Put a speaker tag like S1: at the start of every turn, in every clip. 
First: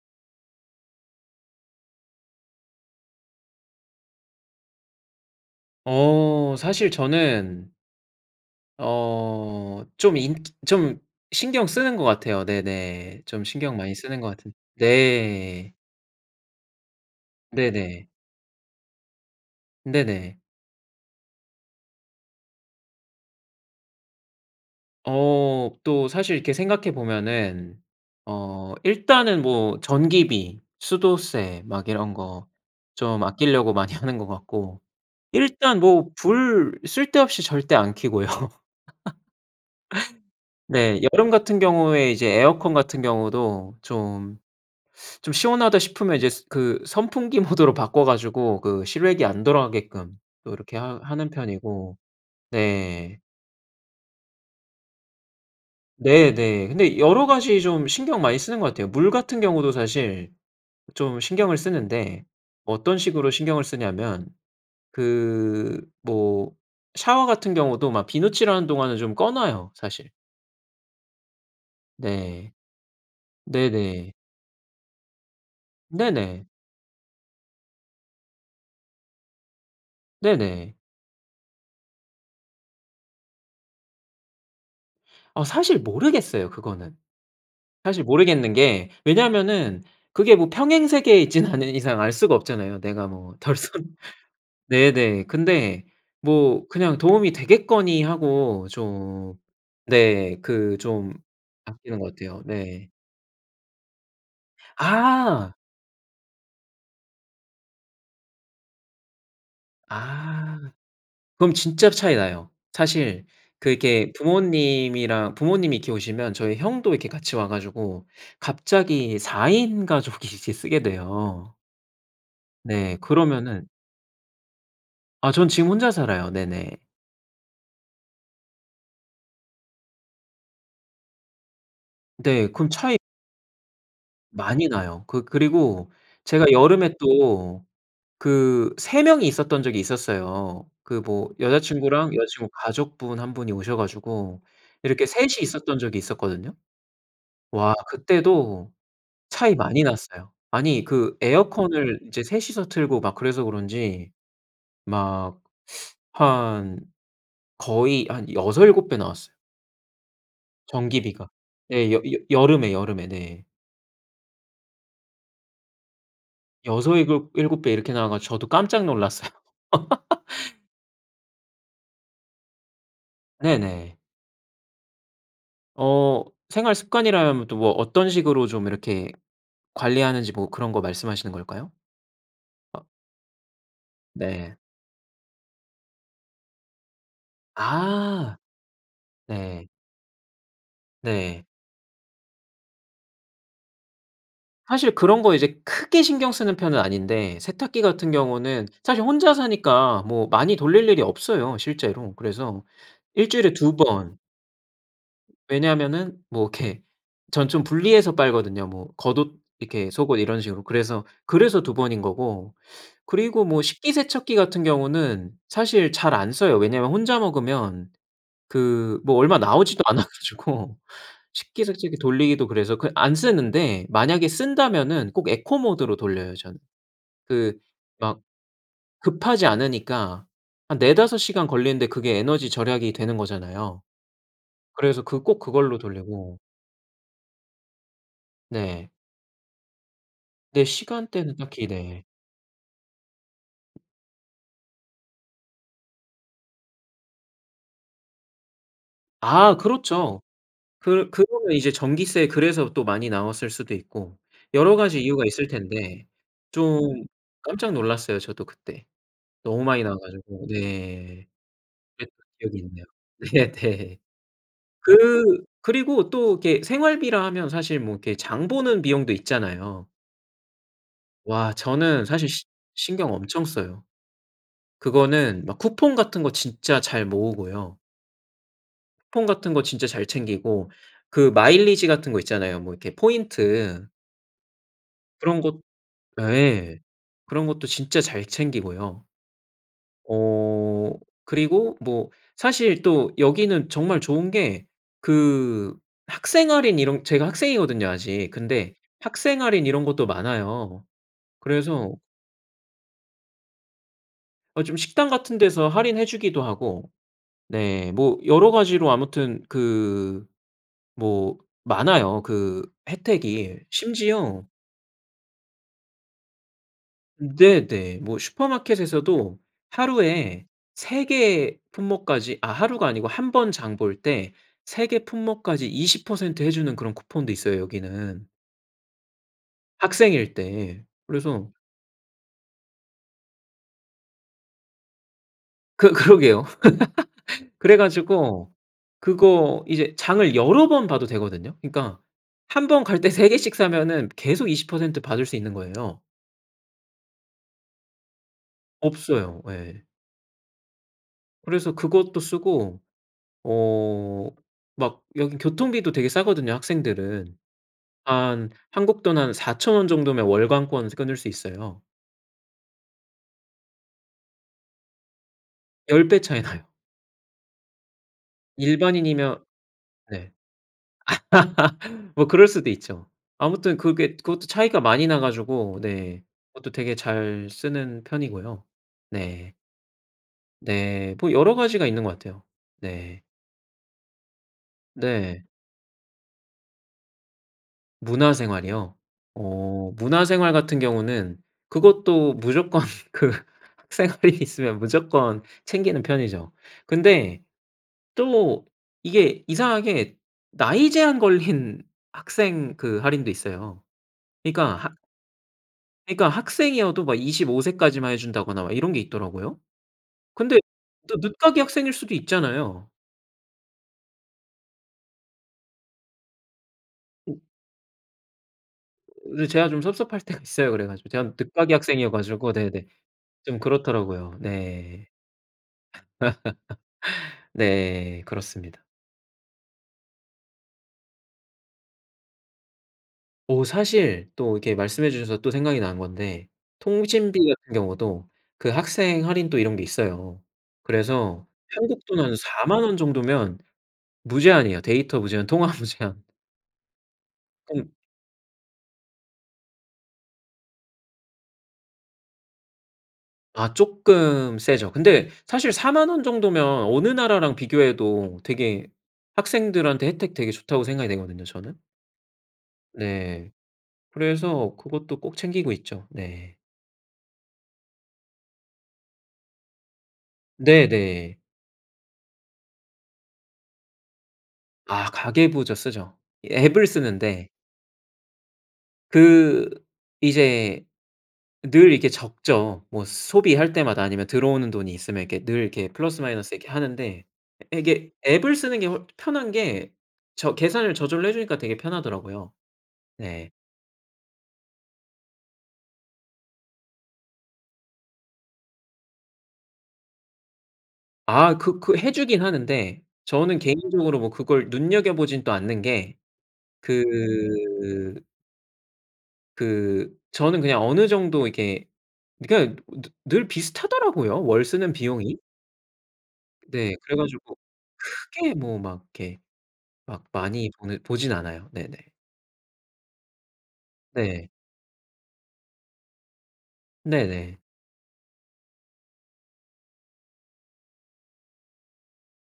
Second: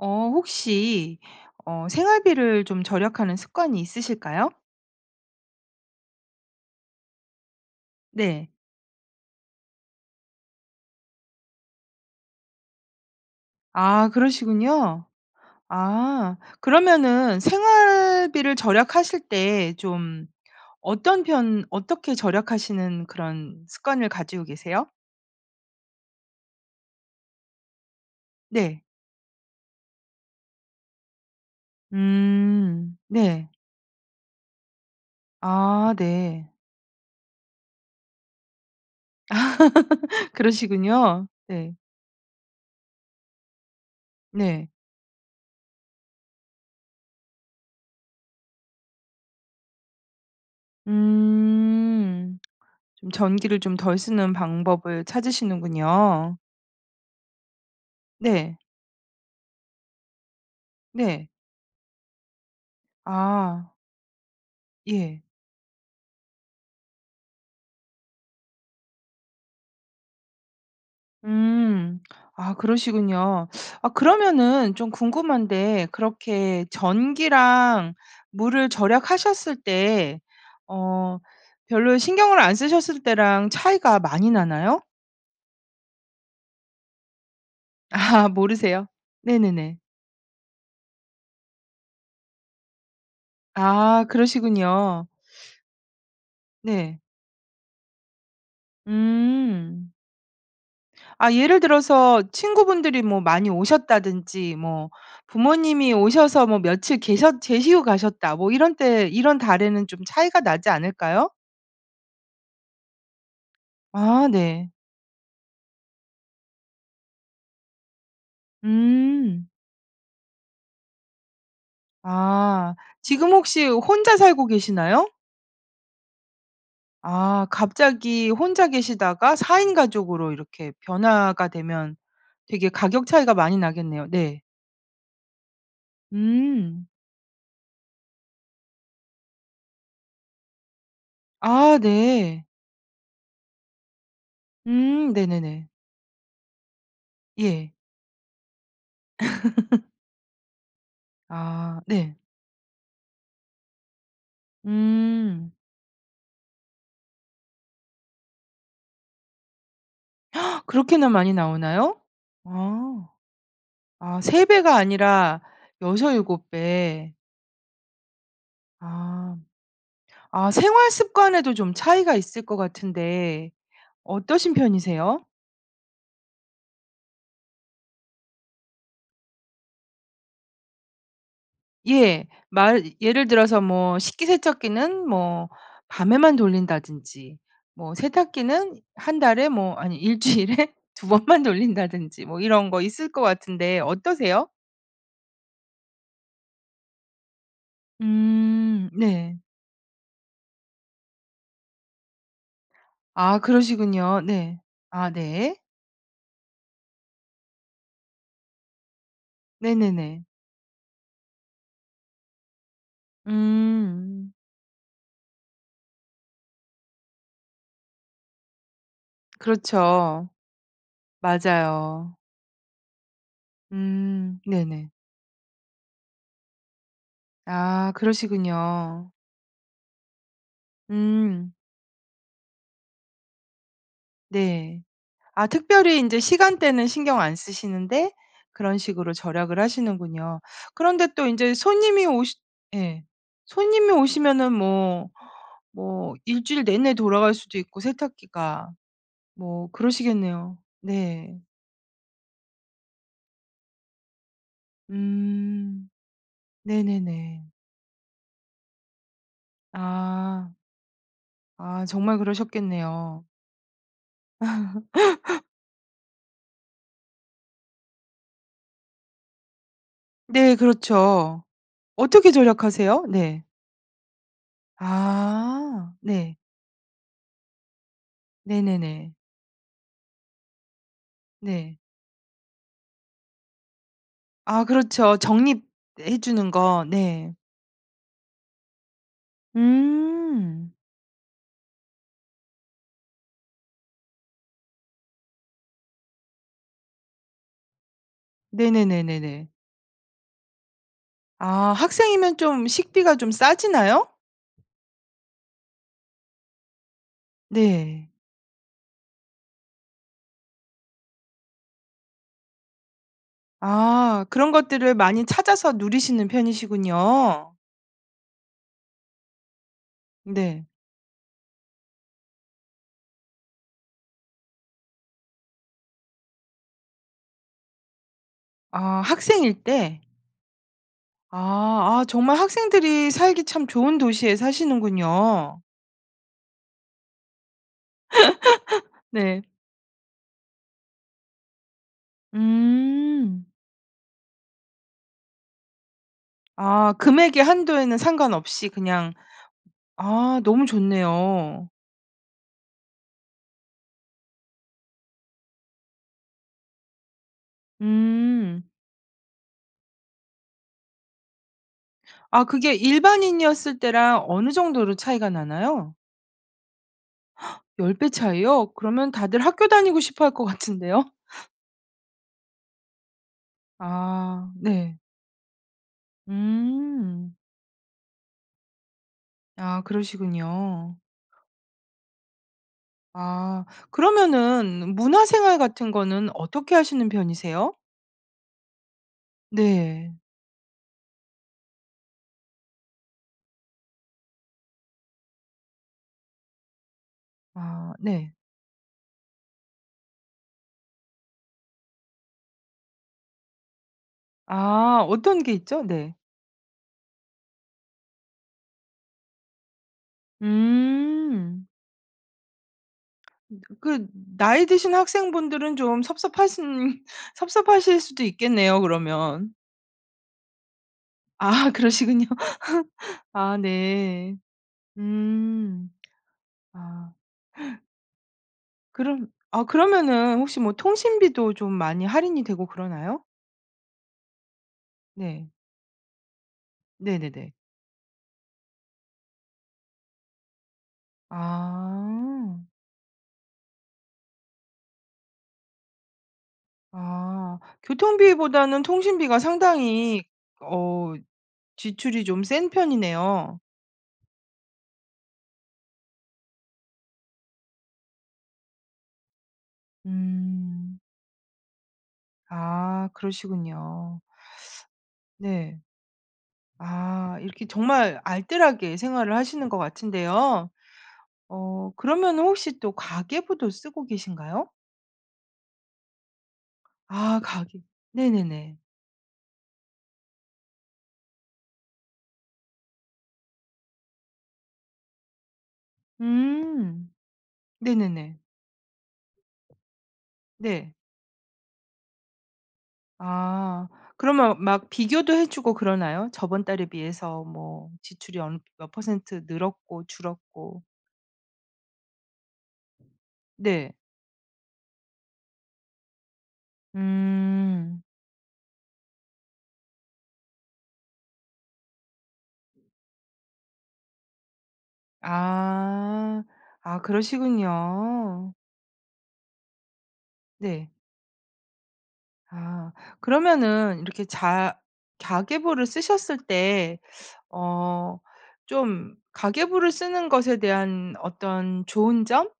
S1: 어 혹시 어 생활비를 좀 절약하는 습관이 있으실까요?
S2: 어 사실 저는
S1: 네.
S2: 어 좀 인 좀 신경 쓰는 것 같아요 네네. 좀 신경 많이
S1: 아
S2: 쓰는 것 같은
S1: 그러시군요.
S2: 네.
S1: 아. 그러면은
S2: 네네.
S1: 생활비를 절약하실 때 좀
S2: 네네.
S1: 어떤 편 어떻게 절약하시는 그런 습관을 가지고 계세요?
S2: 어 또 사실 이렇게 생각해 보면은 어
S1: 네.
S2: 일단은 뭐 전기비, 수도세 막 이런 거
S1: 음.
S2: 좀
S1: 네.
S2: 아낄려고 많이 하는 것 같고. 일단
S1: 아
S2: 뭐
S1: 네.
S2: 불 쓸데없이 절대 안 켜고요. 네.
S1: 그러시군요.
S2: 여름 같은
S1: 네.
S2: 경우에 이제 에어컨 같은 경우도 좀,
S1: 네.
S2: 좀 시원하다 싶으면 이제 그 선풍기 모드로 바꿔 가지고 그 실외기 안 돌아가게끔 또 이렇게 하 하는 편이고
S1: 음. 좀
S2: 네.
S1: 전기를 좀 덜 쓰는 방법을
S2: 네
S1: 찾으시는군요.
S2: 네. 근데 여러 가지 좀 신경 많이
S1: 네.
S2: 쓰는 것 같아요. 물 같은 경우도 사실 좀
S1: 네.
S2: 신경을 쓰는데 어떤 식으로 신경을
S1: 아.
S2: 쓰냐면
S1: 예.
S2: 그 뭐 샤워 같은 경우도 막 비누칠하는 동안은 좀 꺼 놔요, 사실.
S1: 음.
S2: 네.
S1: 아 그러시군요. 아
S2: 네네.
S1: 그러면은 좀 궁금한데
S2: 네네.
S1: 그렇게 전기랑 물을 절약하셨을 때
S2: 네네.
S1: 어 별로 신경을 안 쓰셨을 때랑 차이가 많이 나나요?
S2: 아 사실 모르겠어요 그거는. 사실
S1: 아
S2: 모르겠는
S1: 모르세요?
S2: 게
S1: 네네네.
S2: 왜냐하면은 그게 뭐 평행세계에 있지는 않은 이상 알 수가 없잖아요 내가 뭐 덜 썼
S1: 아 그러시군요.
S2: 네네. 근데 뭐 그냥
S1: 네.
S2: 도움이 되겠거니 하고 좀
S1: 음.
S2: 네. 그 좀
S1: 아 예를
S2: 아끼는 것
S1: 들어서
S2: 같아요 네.
S1: 친구분들이 뭐 많이 오셨다든지 뭐
S2: 아.
S1: 부모님이 오셔서 며칠 계셨 계시고 가셨다 뭐 이런 때 이런 달에는 좀 차이가
S2: 아.
S1: 나지 않을까요?
S2: 그럼 진짜로 차이 나요. 사실 그 이렇게
S1: 아 네.
S2: 부모님이랑 부모님이 이렇게 오시면 저희 형도 이렇게 같이 와 가지고 갑자기
S1: 음.
S2: 4 인 가족이 이제 쓰게 돼요.
S1: 아
S2: 네
S1: 지금 혹시
S2: 그러면은
S1: 혼자 살고 계시나요?
S2: 아 전 지금 혼자 살아요 네네.
S1: 아 갑자기 혼자 계시다가 4 인 가족으로 이렇게 변화가 되면
S2: 네 그럼
S1: 되게
S2: 차이
S1: 가격 차이가 많이 나겠네요, 네.
S2: 많이 나요. 그 그리고 제가
S1: 음.
S2: 여름에 또 그 3 명이 있었던 적이 있었어요. 그 뭐
S1: 아
S2: 여자친구랑
S1: 네.
S2: 여자친구 가족분 1 분이 오셔 가지고 이렇게
S1: 음
S2: 3 이
S1: 네네네.
S2: 있었던 적이 있었거든요.
S1: 예.
S2: 와 그때도 차이 많이 났어요. 아니 그
S1: 아
S2: 에어컨을
S1: 네.
S2: 이제 3 이서 틀고 막 그래서 그런지 막
S1: 음.
S2: 한 거의 한 6-7 배 나왔어요.
S1: 그렇게나
S2: 전기비가.
S1: 많이
S2: 예 여
S1: 나오나요?
S2: 여 여름에 여름에
S1: 아.
S2: 네.
S1: 아 3 배가 아니라 6-7
S2: 여서
S1: 배.
S2: 일곱 일곱 배 이렇게 나와 가지고 저도 깜짝 놀랐어요.
S1: 아. 아 생활 습관에도 좀 차이가 있을 것 같은데
S2: 네네.
S1: 어떠신 편이세요?
S2: 어 생활 습관이라면 또 어떤 식으로 좀 이렇게 관리하는지 뭐 그런 거 말씀하시는 걸까요?
S1: 예.
S2: 아.
S1: 말 예를 들어서 뭐
S2: 네.
S1: 식기세척기는 뭐 밤에만 돌린다든지 뭐
S2: 아.
S1: 세탁기는 1 달에
S2: 네.
S1: 뭐 아니 1 주일에 2 번만
S2: 네.
S1: 돌린다든지 뭐 이런 거 있을 것 같은데 어떠세요?
S2: 사실 그런 거 이제 크게 신경 쓰는 편은 아닌데 세탁기 같은 경우는
S1: 음.
S2: 사실 혼자
S1: 네.
S2: 사니까 뭐 많이 돌릴 일이 없어요 실제로. 그래서 1
S1: 아
S2: 주일에 2 번.
S1: 그러시군요. 네. 아 네.
S2: 왜냐하면은 뭐 이렇게 전 좀 분리해서 빨거든요. 뭐 겉옷 이렇게 속옷
S1: 네네네.
S2: 이런 식으로 그래서, 그래서 2 번인 거고. 그리고 뭐
S1: 음.
S2: 식기세척기 같은 경우는 사실 잘 안 써요. 왜냐하면 혼자 먹으면 그 뭐 얼마 나오지도 않아
S1: 그렇죠.
S2: 가지고 식기세척기
S1: 맞아요.
S2: 돌리기도 그래서 그 안 쓰는데 만약에
S1: 음 네네.
S2: 쓴다면은 꼭 에코 모드로 돌려요 저는. 그
S1: 아
S2: 막
S1: 그러시군요.
S2: 급하지 않으니까 한 4-5 시간
S1: 음.
S2: 걸리는데 그게 에너지 절약이 되는 거잖아요.
S1: 네.
S2: 그래서 그 꼭
S1: 아
S2: 그걸로
S1: 특별히 인제
S2: 돌리고.
S1: 시간대는 신경 안 쓰시는데 그런
S2: 네.
S1: 식으로 절약을 하시는군요.
S2: 네
S1: 그런데 또
S2: 시간대는
S1: 인제
S2: 딱히 네.
S1: 손님이 오시 예 손님이 오시면은 뭐 뭐 1 주일 내내 돌아갈 수도 있고 세탁기가.
S2: 아
S1: 뭐
S2: 그렇죠.
S1: 그러시겠네요.
S2: 그
S1: 네.
S2: 그러면 이제 전기세 그래서 또 많이 나왔을 수도 있고 여러 가지 이유가 있을
S1: 음
S2: 텐데 좀
S1: 네네네.
S2: 깜짝 놀랐어요 저도 그때. 너무 많이 나와 가지고
S1: 아.
S2: 네.
S1: 아
S2: 그랬던
S1: 정말
S2: 기억이 있네요.
S1: 그러셨겠네요.
S2: 네네. 그 그리고 또 이렇게 생활비라 하면 사실 뭐 이렇게 장 보는 비용도 있잖아요.
S1: 네 그렇죠.
S2: 와 저는 사실
S1: 어떻게
S2: 시
S1: 절약하세요?
S2: 신경 엄청
S1: 네.
S2: 써요. 그거는 막
S1: 아
S2: 쿠폰 같은 거
S1: 네.
S2: 진짜 잘 모으고요.
S1: 네네네.
S2: 쿠폰 같은 거 진짜 잘 챙기고 그
S1: 네.
S2: 마일리지 같은 거 있잖아요 뭐 이렇게 포인트.
S1: 아 그렇죠
S2: 그런 것
S1: 적립해
S2: 아
S1: 주는
S2: 예.
S1: 거 네.
S2: 그런 것도 진짜 잘 챙기고요.
S1: 음.
S2: 어 그리고 뭐 사실 또 여기는 정말 좋은 게 그 학생 할인 이런 제가 학생이거든요, 아직. 근데 학생
S1: 네네네네네.
S2: 할인 이런 것도 많아요.
S1: 아
S2: 그래서
S1: 학생이면 좀 식비가 좀 싸지나요?
S2: 어 좀 식당 같은 데서 할인해 주기도 하고. 네
S1: 네.
S2: 뭐 여러 가지로 아무튼 그 뭐 많아요, 그 혜택이.
S1: 아
S2: 심지어
S1: 그런 것들을 많이 찾아서 누리시는
S2: 음
S1: 편이시군요.
S2: 네 네. 뭐 슈퍼마켓에서도 하루에
S1: 네.
S2: 3 개 품목까지 아 하루가 아니고 1 번 장 볼 때 3 개 품목까지 20% 해 주는 그런 쿠폰도 있어요, 여기는.
S1: 아 학생일 때.
S2: 학생일 때. 그래서
S1: 아 아 정말 학생들이 살기 참 좋은 도시에 사시는군요.
S2: 그 그러게요. 그래 가지고
S1: 네.
S2: 그거 이제 장을 여러 번 봐도 되거든요. 그러니까 한 번 갈 때 3
S1: 음.
S2: 개씩 사면은 계속 20% 받을 수 있는 거예요.
S1: 아 금액의 한도에는 상관없이 그냥
S2: 없어요. 예.
S1: 아 너무 좋네요.
S2: 그래서 그것도 쓰고 어 막 여기 교통비도 되게 싸거든요, 학생들은. 한
S1: 음.
S2: 한국 돈 한 4,000 원 정도면 월간권 이제 끊을 수 있어요.
S1: 아 그게 일반인이었을 때랑 어느 정도로 차이가 나나요?
S2: 10 배 차이 나요.
S1: 10 배 차이요? 그러면 다들
S2: 일반인이면
S1: 학교 다니고 싶어 할
S2: 네.
S1: 것 같은데요.
S2: 뭐 그럴 수도 있죠. 아무튼 그게 그것도
S1: 아
S2: 차이가
S1: 네.
S2: 많이 나가지고 네, 그것도 되게
S1: 음.
S2: 잘 쓰는 편이고요. 네.
S1: 아 그러시군요.
S2: 네. 뭐 여러 가지가 있는 것 같아요. 네.
S1: 아 그러면은 문화
S2: 네.
S1: 생활 같은 거는 어떻게 하시는 편이세요?
S2: 문화생활이요? 어
S1: 네.
S2: 문화생활 같은 경우는 그것도 무조건 그 생활이 있으면 무조건 챙기는 편이죠. 근데
S1: 아 네.
S2: 또 이게 이상하게 나이 제한 걸린 학생 그 할인도 있어요. 그러니까
S1: 아 어떤 게 있죠? 네.
S2: 그러니까 학생이어도 막 25 세까지만 해 준다거나 막 이런 게 있더라고요. 근데 또 늦깎이
S1: 음.
S2: 학생일 수도 있잖아요.
S1: 으 그 나이 드신 학생분들은 좀 섭섭하신 섭섭하실 수도 있겠네요,
S2: 으
S1: 그러면.
S2: 제가 좀 섭섭할 때가 있어요, 그래 가지고. 제가 음
S1: 아
S2: 늦깎이
S1: 그러시군요
S2: 학생이어가지고 네네
S1: 아
S2: 좀
S1: 네.
S2: 그렇더라고요. 네.
S1: 음. 아.
S2: 네. 그렇습니다.
S1: 그럼 아 그러면은 혹시 뭐 통신비도 좀 많이 할인이 되고 그러나요?
S2: 어 사실 또 이렇게 말씀해 주셔서
S1: 네.
S2: 또 생각이 난 건데 통신비
S1: 네네네.
S2: 같은 경우도 그 학생 할인 또 이런 게 있어요. 그래서 한국 돈으로
S1: 아.
S2: 40,000 원 정도면 무제한이에요. 데이터 무제한 통화 무제한.
S1: 아
S2: 꽁
S1: 교통비보다는 통신비가 상당히 어 지출이 좀 센 편이네요.
S2: 아 쪼끔 세죠. 근데 사실 40,000 원 정도면 어느 나라랑 비교해도 되게 학생들한테 혜택 되게 좋다고
S1: 음.
S2: 생각이 되거든요, 저는.
S1: 아
S2: 네.
S1: 그러시군요.
S2: 그래서 그것도 꼭 챙기고
S1: 네.
S2: 있죠. 네.
S1: 아 이렇게 정말 알뜰하게 생활을 하시는 거 같은데요.
S2: 네네.
S1: 어 그러면은 혹시 또 가계부도 쓰고 계신가요?
S2: 아 가계부 저 쓰죠. 이 앱을
S1: 아
S2: 쓰는데
S1: 가계 네네네.
S2: 그 이제 늘 이렇게 적죠. 뭐 소비할 때마다 아니면 들어오는 돈이 있으면 이렇게 늘 이렇게 플러스 마이너스 이렇게
S1: 음
S2: 하는데. 에 이게
S1: 네네네.
S2: 앱을 쓰는 게 훨 편한 게 저
S1: 네.
S2: 계산을 저절로 해주니까 되게 편하더라고요. 네.
S1: 아 그러면 막 비교도 해 주고 그러나요? 저번 달에 비해서 뭐 지출이 엄 몇 퍼센트 늘었고 줄었고.
S2: 아 그 그 해주긴 하는데 저는
S1: 네.
S2: 개인적으로 뭐 그걸 눈여겨보지는 또 않는 게.
S1: 음.
S2: 그 그 저는 그냥 어느 정도 이렇게 그냥 느 늘 비슷하더라고요, 월 쓰는 비용이?
S1: 아
S2: 네
S1: 아
S2: 그래가지고
S1: 그러시군요.
S2: 크게 뭐 막 이렇게 막 많이
S1: 네.
S2: 보는 보진 않아요. 네네.
S1: 아 그러면은 이렇게
S2: 네.
S1: 자 가계부를 쓰셨을 때
S2: 네네.
S1: 어 좀 가계부를 쓰는 것에 대한 어떤 좋은 점?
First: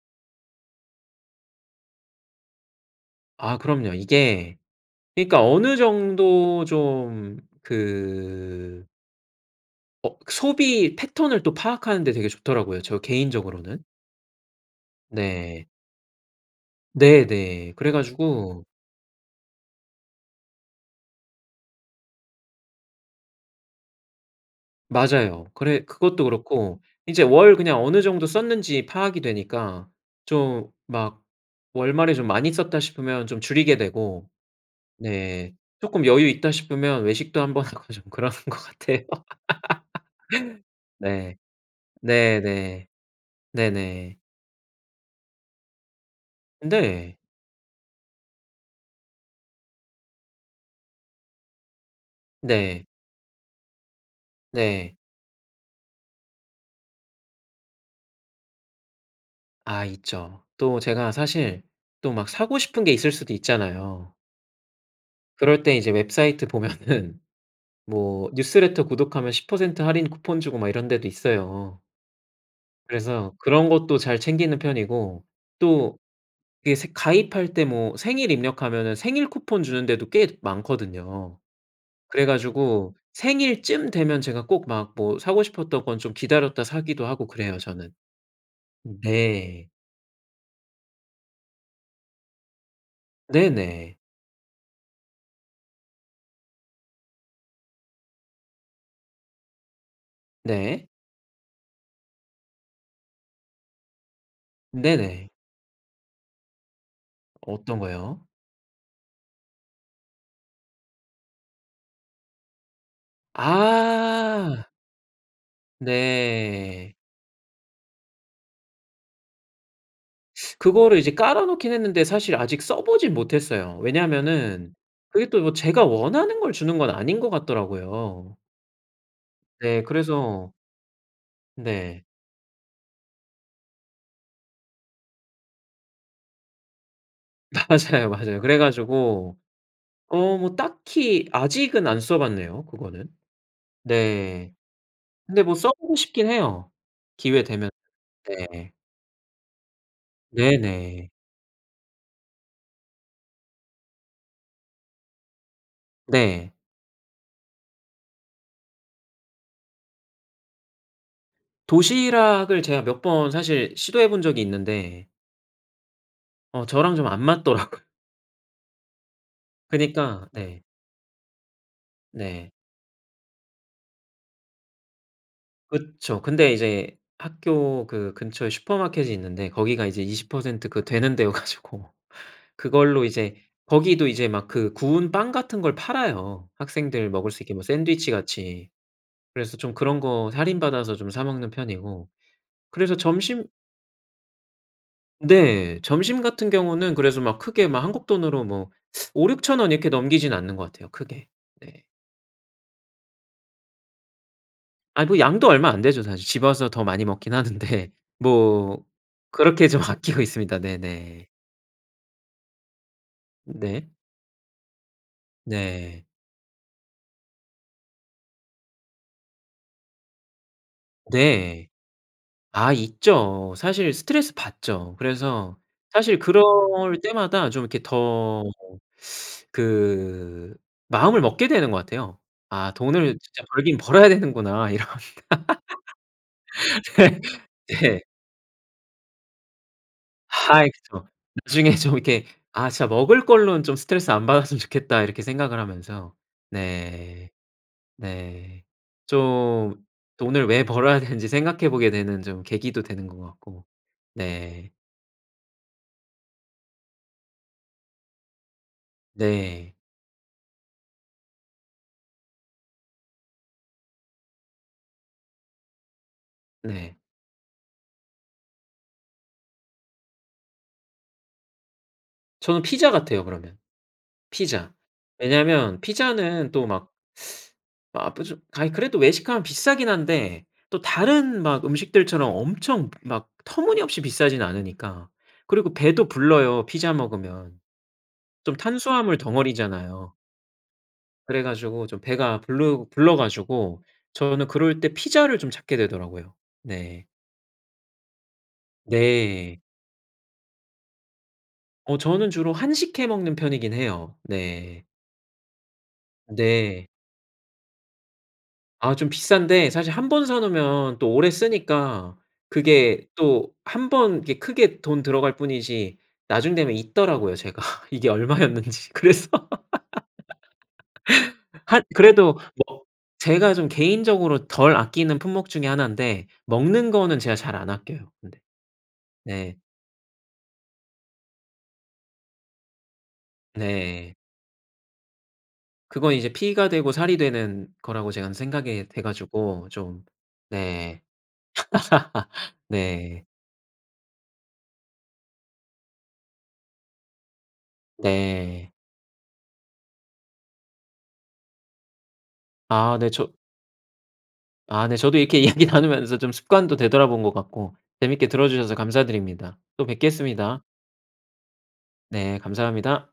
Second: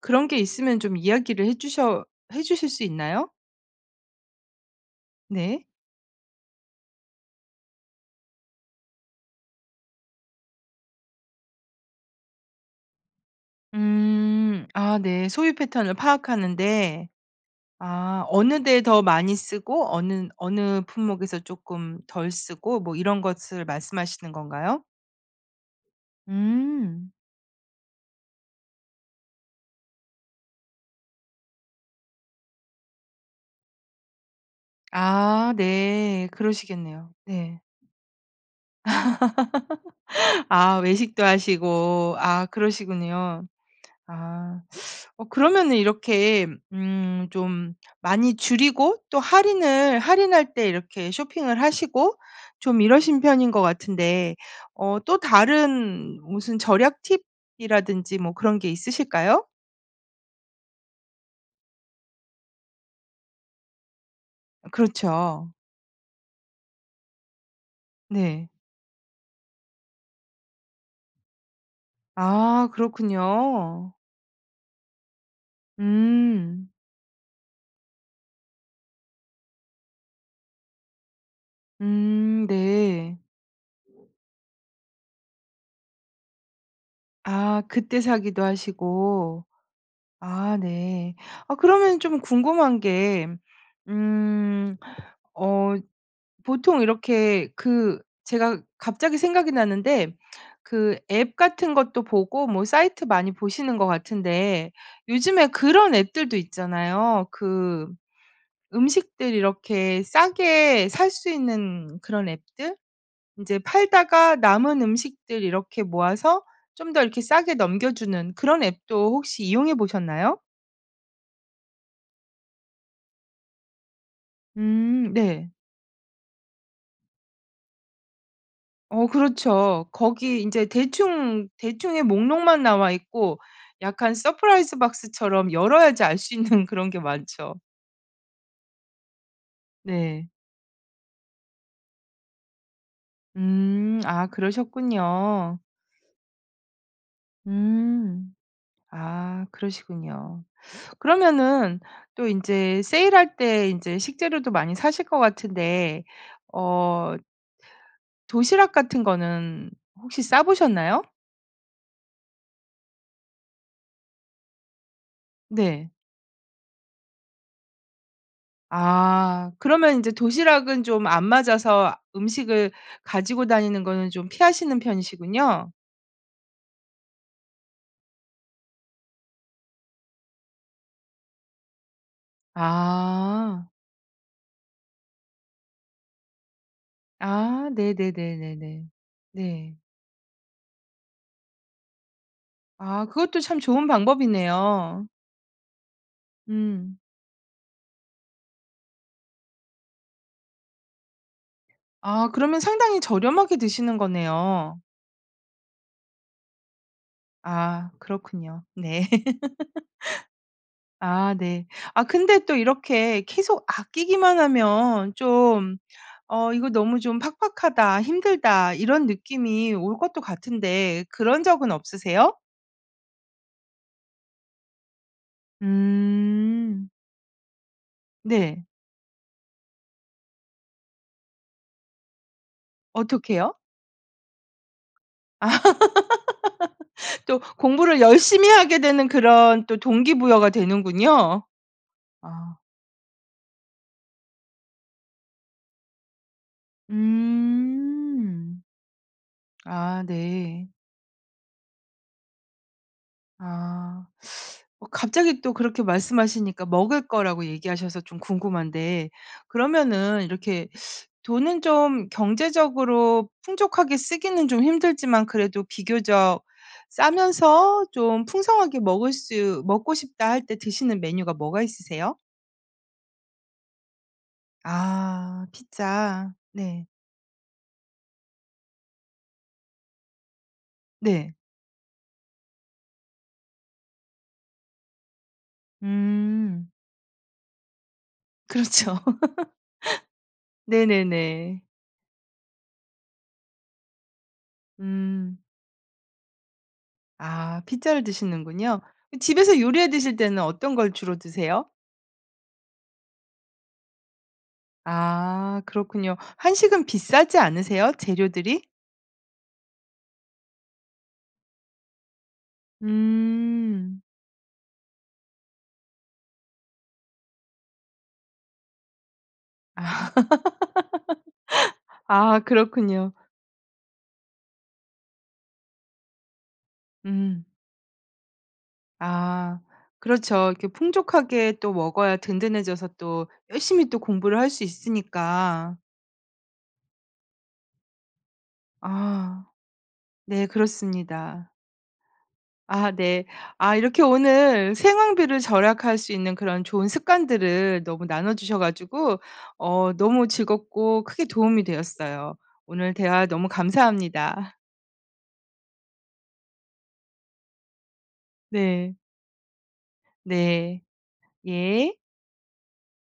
S1: 그런 게 있으면 좀 이야기를 해주셔 해주실 수 있나요?
S2: 아 그럼요. 이게 그러니까
S1: 네.
S2: 어느 정도 좀 그 어 소비 패턴을 또 파악하는 데 되게 좋더라고요, 저 개인적으로는.
S1: 음 아 네. 소비
S2: 네.
S1: 패턴을 파악하는 데.
S2: 네네.
S1: 아 어느
S2: 그래가지고
S1: 데에 더 많이 쓰고 어는 어느 품목에서 쪼금 덜 쓰고 뭐 이런 것을 말씀하시는 건가요?
S2: 맞아요. 그래 그것도 그렇고
S1: 음.
S2: 이제 월 그냥 어느 정도 썼는지 파악이 되니까 좀 막 월말에 '좀 많이 썼다.' 싶으면 좀 줄이게 되고.
S1: 아
S2: 네. 조금 여유
S1: 네
S2: 있다 싶으면
S1: 그러시겠네요.
S2: 외식도
S1: 네.
S2: 한번 하고 좀 그러는 것 같아요.
S1: 아 외식도
S2: 네.
S1: 하시고
S2: 네
S1: 아
S2: 네.
S1: 그러시군요.
S2: 네네.
S1: 아 어 그러면은 이렇게 음
S2: 네.
S1: 좀 많이 줄이고 또 할인을 할인할 때 이렇게 쇼핑을 하시고 좀
S2: 네.
S1: 이러신 편인 것 같은데
S2: 네.
S1: 어 또 다른 무슨 절약 팁이라든지 뭐 그런 게 있으실까요?
S2: 아 있죠. 또 제가 사실 또 막 사고 싶은 게 있을 수도 있잖아요.
S1: 그렇죠.
S2: 그럴 때 이제 웹사이트 보면은 뭐
S1: 네.
S2: 뉴스레터 구독하면 10% 할인 쿠폰 주고 막 이런 데도 있어요.
S1: 아
S2: 그래서 그런
S1: 그렇군요.
S2: 것도 잘 챙기는 편이고 또
S1: 음.
S2: 이게 새 가입할 때 뭐 생일 입력하면은 생일 쿠폰 주는 데도 꽤 많거든요. 그래
S1: 음
S2: 가지고
S1: 네.
S2: 생일 쯤 되면 제가 꼭 막 뭐 사고 싶었던 건 좀 기다렸다 사기도 하고 그래요
S1: 아
S2: 저는.
S1: 그때 사기도 하시고.
S2: 네.
S1: 아 네. 어 그러면 좀 궁금한 게
S2: 네네.
S1: 음 어 보통 이렇게 그 제가 갑자기 생각이 났는데
S2: 네.
S1: 그 앱 같은 것도 보고 뭐 사이트 많이 보시는 거 같은데
S2: 네네.
S1: 요즘에 그런 앱들도 있잖아요.
S2: 어떤
S1: 그
S2: 거요?
S1: 음식들 이렇게 싸게 살 수 있는 그런 앱들 인제 팔다가
S2: 아.
S1: 남은 음식들 이렇게 모아서 좀
S2: 네.
S1: 더 이렇게 싸게 넘겨주는 그런 앱도 혹시 이용해 보셨나요?
S2: 그거를 이제 깔아놓긴 했는데 사실 아직 써보진 못했어요. 왜냐하면은
S1: 음
S2: 그게 또
S1: 네.
S2: 뭐 제가 원하는 걸 주는 건 아닌 거 같더라고요.
S1: 어
S2: 네
S1: 그렇죠. 거기
S2: 그래서
S1: 인제 대충,
S2: 네.
S1: 대충의 목록만 나와 있고 약간 서프라이즈 박스처럼 열어야지 알 수 있는 그런 게 많죠.
S2: 맞아요, 맞아요. 그래 가지고
S1: 네.
S2: 어 뭐 딱히 아직은 안 써 봤네요, 그거는?
S1: 음 아
S2: 네 근데 뭐
S1: 그러셨군요.
S2: 써보고 싶긴 해요, 기회되면.
S1: 음
S2: 네.
S1: 아 그러시군요.
S2: 네네.
S1: 그러면은 또 인제 세일할 때 인제 식재료도 많이 사실 것 같은데
S2: 네.
S1: 어 도시락 같은 거는 혹시 싸 보셨나요?
S2: 도시락을 제가 몇 번 사실 시도해 본 적이 있는데
S1: 네.
S2: 어 저랑 좀 안 맞더라고요.
S1: 아 그러면 인제
S2: 그니까 네.
S1: 도시락은 좀 안 맞아서
S2: 네.
S1: 음식을 가지고 다니는 거는 좀 피하시는 편이시군요.
S2: 그쵸. 근데 이제 학교 그 근처에 슈퍼마켓이 있는데 거기가 이제 20% 그 되는 데여 가지고 그걸로 이제
S1: 아.
S2: 거기도 이제 막 그 구운 빵 같은 걸 팔아요, 학생들 먹을 수 있게
S1: 아
S2: 샌드위치 같이.
S1: 네네네네네
S2: 그래서 좀
S1: 네.
S2: 그런 거 할인 받아서 좀 사 먹는 편이고. 그래서
S1: 아 그것도
S2: 점심
S1: 참 좋은 방법이네요.
S2: 네 점심 같은 경우는
S1: 음.
S2: 그래서 막 크게 막 한국 돈으로 뭐 5,000-6,000 원 이렇게 넘기지는 않는 것 같아요, 크게. 네.
S1: 아 그러면 상당히 저렴하게 드시는 거네요.
S2: 아 뭐 양도 얼마 안 되죠, 사실. 집 와서 더 많이 먹긴
S1: 아
S2: 하는데.
S1: 그렇군요.
S2: 뭐
S1: 네.
S2: 그렇게 좀 아끼고 있습니다. 네네.
S1: 아 네. 아 근데 또 이렇게 계속
S2: 네.
S1: 아끼기만 하면 좀
S2: 네.
S1: '어 이거 너무 좀 팍팍하다. 힘들다.' 이런 느낌이 올 것도 같은데 그런
S2: 네.
S1: 적은 없으세요?
S2: 아 있죠. 사실 스트레스 받죠. 그래서 사실 그럴
S1: 음.
S2: 때마다 좀 이렇게 더
S1: 네.
S2: 그 마음을 먹게 되는 거 같아요. '아 돈을 진짜
S1: 어떻게요?
S2: 벌긴 벌어야 되는구나.' 이런.
S1: 또
S2: 네
S1: 공부를
S2: 네.
S1: 열심히 하게 되는 그런 또 동기부여가
S2: 아 그쵸.
S1: 되는군요.
S2: 나중에 좀 이렇게
S1: 아.
S2: '아 진짜 먹을 걸로는 좀 스트레스 안 받았으면 좋겠다.' 이렇게 생각을 하면서. 네.
S1: 음.
S2: 네. 좀
S1: 아
S2: 돈을 왜
S1: 네.
S2: 벌어야 되는지 생각해 보게 되는 좀 계기도 되는 거 같고.
S1: 아
S2: 네.
S1: 어 갑자기 또 그렇게 말씀하시니까 먹을 거라고 얘기하셔서 좀 궁금한데
S2: 네.
S1: 그러면은 이렇게 돈은 좀 경제적으로 풍족하게 쓰기는 좀 힘들지만 그래도 비교적
S2: 네.
S1: 싸면서 좀 풍성하게 먹을 수 먹고 싶다 할 때 드시는 메뉴가 뭐가 있으세요?
S2: 저는 피자 같아요, 그러면. 피자.
S1: 아
S2: 왜냐하면
S1: 피자
S2: 피자는 또
S1: 네.
S2: 막 아 뿌주 아이 그래도 외식하면 비싸긴 한데 또
S1: 네.
S2: 다른 막 음식들처럼 엄청 막 터무니없이 비싸진 않으니까. 그리고 배도 불러요,
S1: 음.
S2: 피자 먹으면. 좀
S1: 그렇죠.
S2: 탄수화물 덩어리잖아요.
S1: 네네네.
S2: 그래가지고 좀 배가 불르 불러 가지고 저는 그럴 때
S1: 음.
S2: 피자를 좀 찾게 되더라고요. 네.
S1: 아 피자를 드시는군요. 그 집에서
S2: 네.
S1: 요리해 드실 때는 어떤 걸 주로 드세요?
S2: 어 저는 주로 한식 해 먹는 편이긴 해요. 네.
S1: 아 그렇군요. 한식은
S2: 네.
S1: 비싸지 않으세요, 재료들이?
S2: 아 좀 비싼데 사실 1 번 사 놓으면 또 오래 쓰니까 그게 또 1
S1: 음.
S2: 번 이게 크게 돈 들어갈 뿐이지 나중 되면 잊더라고요 제가 이게 얼마였는지. 그래서
S1: 아
S2: 한 그래도
S1: 아
S2: 뭐
S1: 그렇군요.
S2: 제가 좀 개인적으로 덜 아끼는 품목 중에 하난데 먹는 거는 제가
S1: 음.
S2: 잘 안 아껴요, 근데. 네.
S1: 아 그렇죠. 이렇게 풍족하게 또 먹어야 든든해져서 또 열심히 또
S2: 네.
S1: 공부를 할 수 있으니까.
S2: 그건 이제 피가 되고 살이 되는 거라고 제가 한 생각하게
S1: 아.
S2: 돼가지고 좀.
S1: 네
S2: 네.
S1: 그렇습니다. 아 네.
S2: 네.
S1: 아 이렇게 오늘 생활비를 절약할 수 있는 그런 좋은 습관들을 너무 나눠 주셔
S2: 네.
S1: 가지고 어 너무 즐겁고 크게 도움이 되었어요. 오늘
S2: 아 네
S1: 대화
S2: 저
S1: 너무 감사합니다.
S2: 아 네 저도 이렇게 이야기 나누면서 좀 습관도 되돌아본 것 같고 재밌게 들어주셔서
S1: 네.
S2: 감사드립니다. 또 뵙겠습니다.
S1: 네. 예.
S2: 네 감사합니다.